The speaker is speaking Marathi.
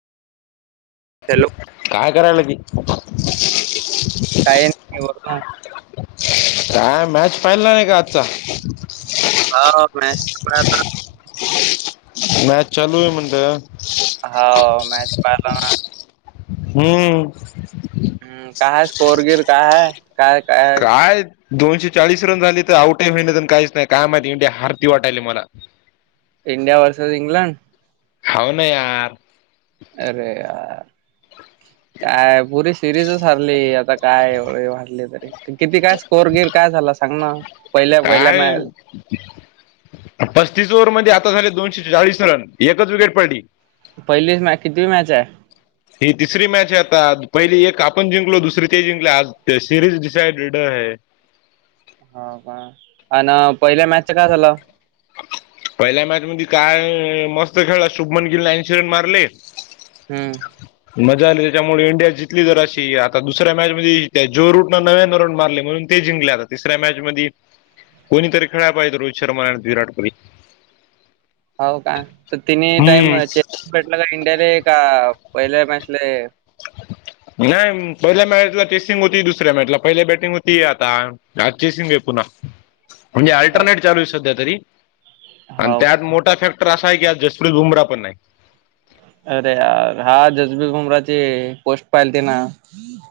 हॅलो. काय करायलाय की. [unintelligible] काही नाही, बोल ना. काय मॅच पाहिला नाही का आजचा. [unintelligible] मॅच चालूये म्हणलं. हाव, मॅच पाहिलो ना. हम. हम्म काय स्कोरगीर काय हाय. काय‌. दोनशे चाळीस रन झाले तर आउटे होईन च काहीच नाही, काय माहिती इंडिया हारती वाटायली मला. India versus England. हाऊ ना यार. अरे यार. काय पुरी सिरीजच हारली, आता काय‌ एवढं वाटले तरी. किती काय स्कोअर गेर काय झालं सांग ना, पहिल्या पहिल्या मॅ काय पस्तीस ओव्हर मध्ये आता झाले दोनशे चाळीस रन, एकच विकेट पडली. पहिलीच मॅच कितवी मॅच हाय. ही तिसरी मॅच आहे आता, पहिली एक आपण जिंकलो दुसरी ते जिंकले आज ते सिरीज डिसायडेड हाय. हो का आणं, पहिल्या मॅचचं काय झालं. पहिल्या मॅच मध्ये काय, मस्त खेळला शुभमन गिलने ऐंशी रन मारली. हम्म. मजा आली त्याच्यामुळे इंडिया जिंकली जराशी, आता दुसऱ्या मॅच मध्ये जो रूट न नव्यानं रन मारली म्हणून ते जिंकले तिसऱ्या मॅच मदी कोणीतरी खेळला पाहिजे रोहित शर्मा- विराट कोली [inaudible] हो का तर तिनने टाईम चे भेटला का इंडियाले का पहिले मॅचले नाही पहिल्या मॅचला टेसिंग होती दुसऱ्या मॅचला पहिल्या बॅटिंग होती आता- जाातचेसं वे पु ना [unintelligible] म्हणजे हो अल्टरनेट चालू ये सध्या तरी हो आन त्यात मोठा फॅक् [unintelligible] टा्रास आहे कि आज जसप्रीत बुमरा पण नाही. अरे यार, हा जसबीर बुमराचे पोस्ट पाहिलते ना.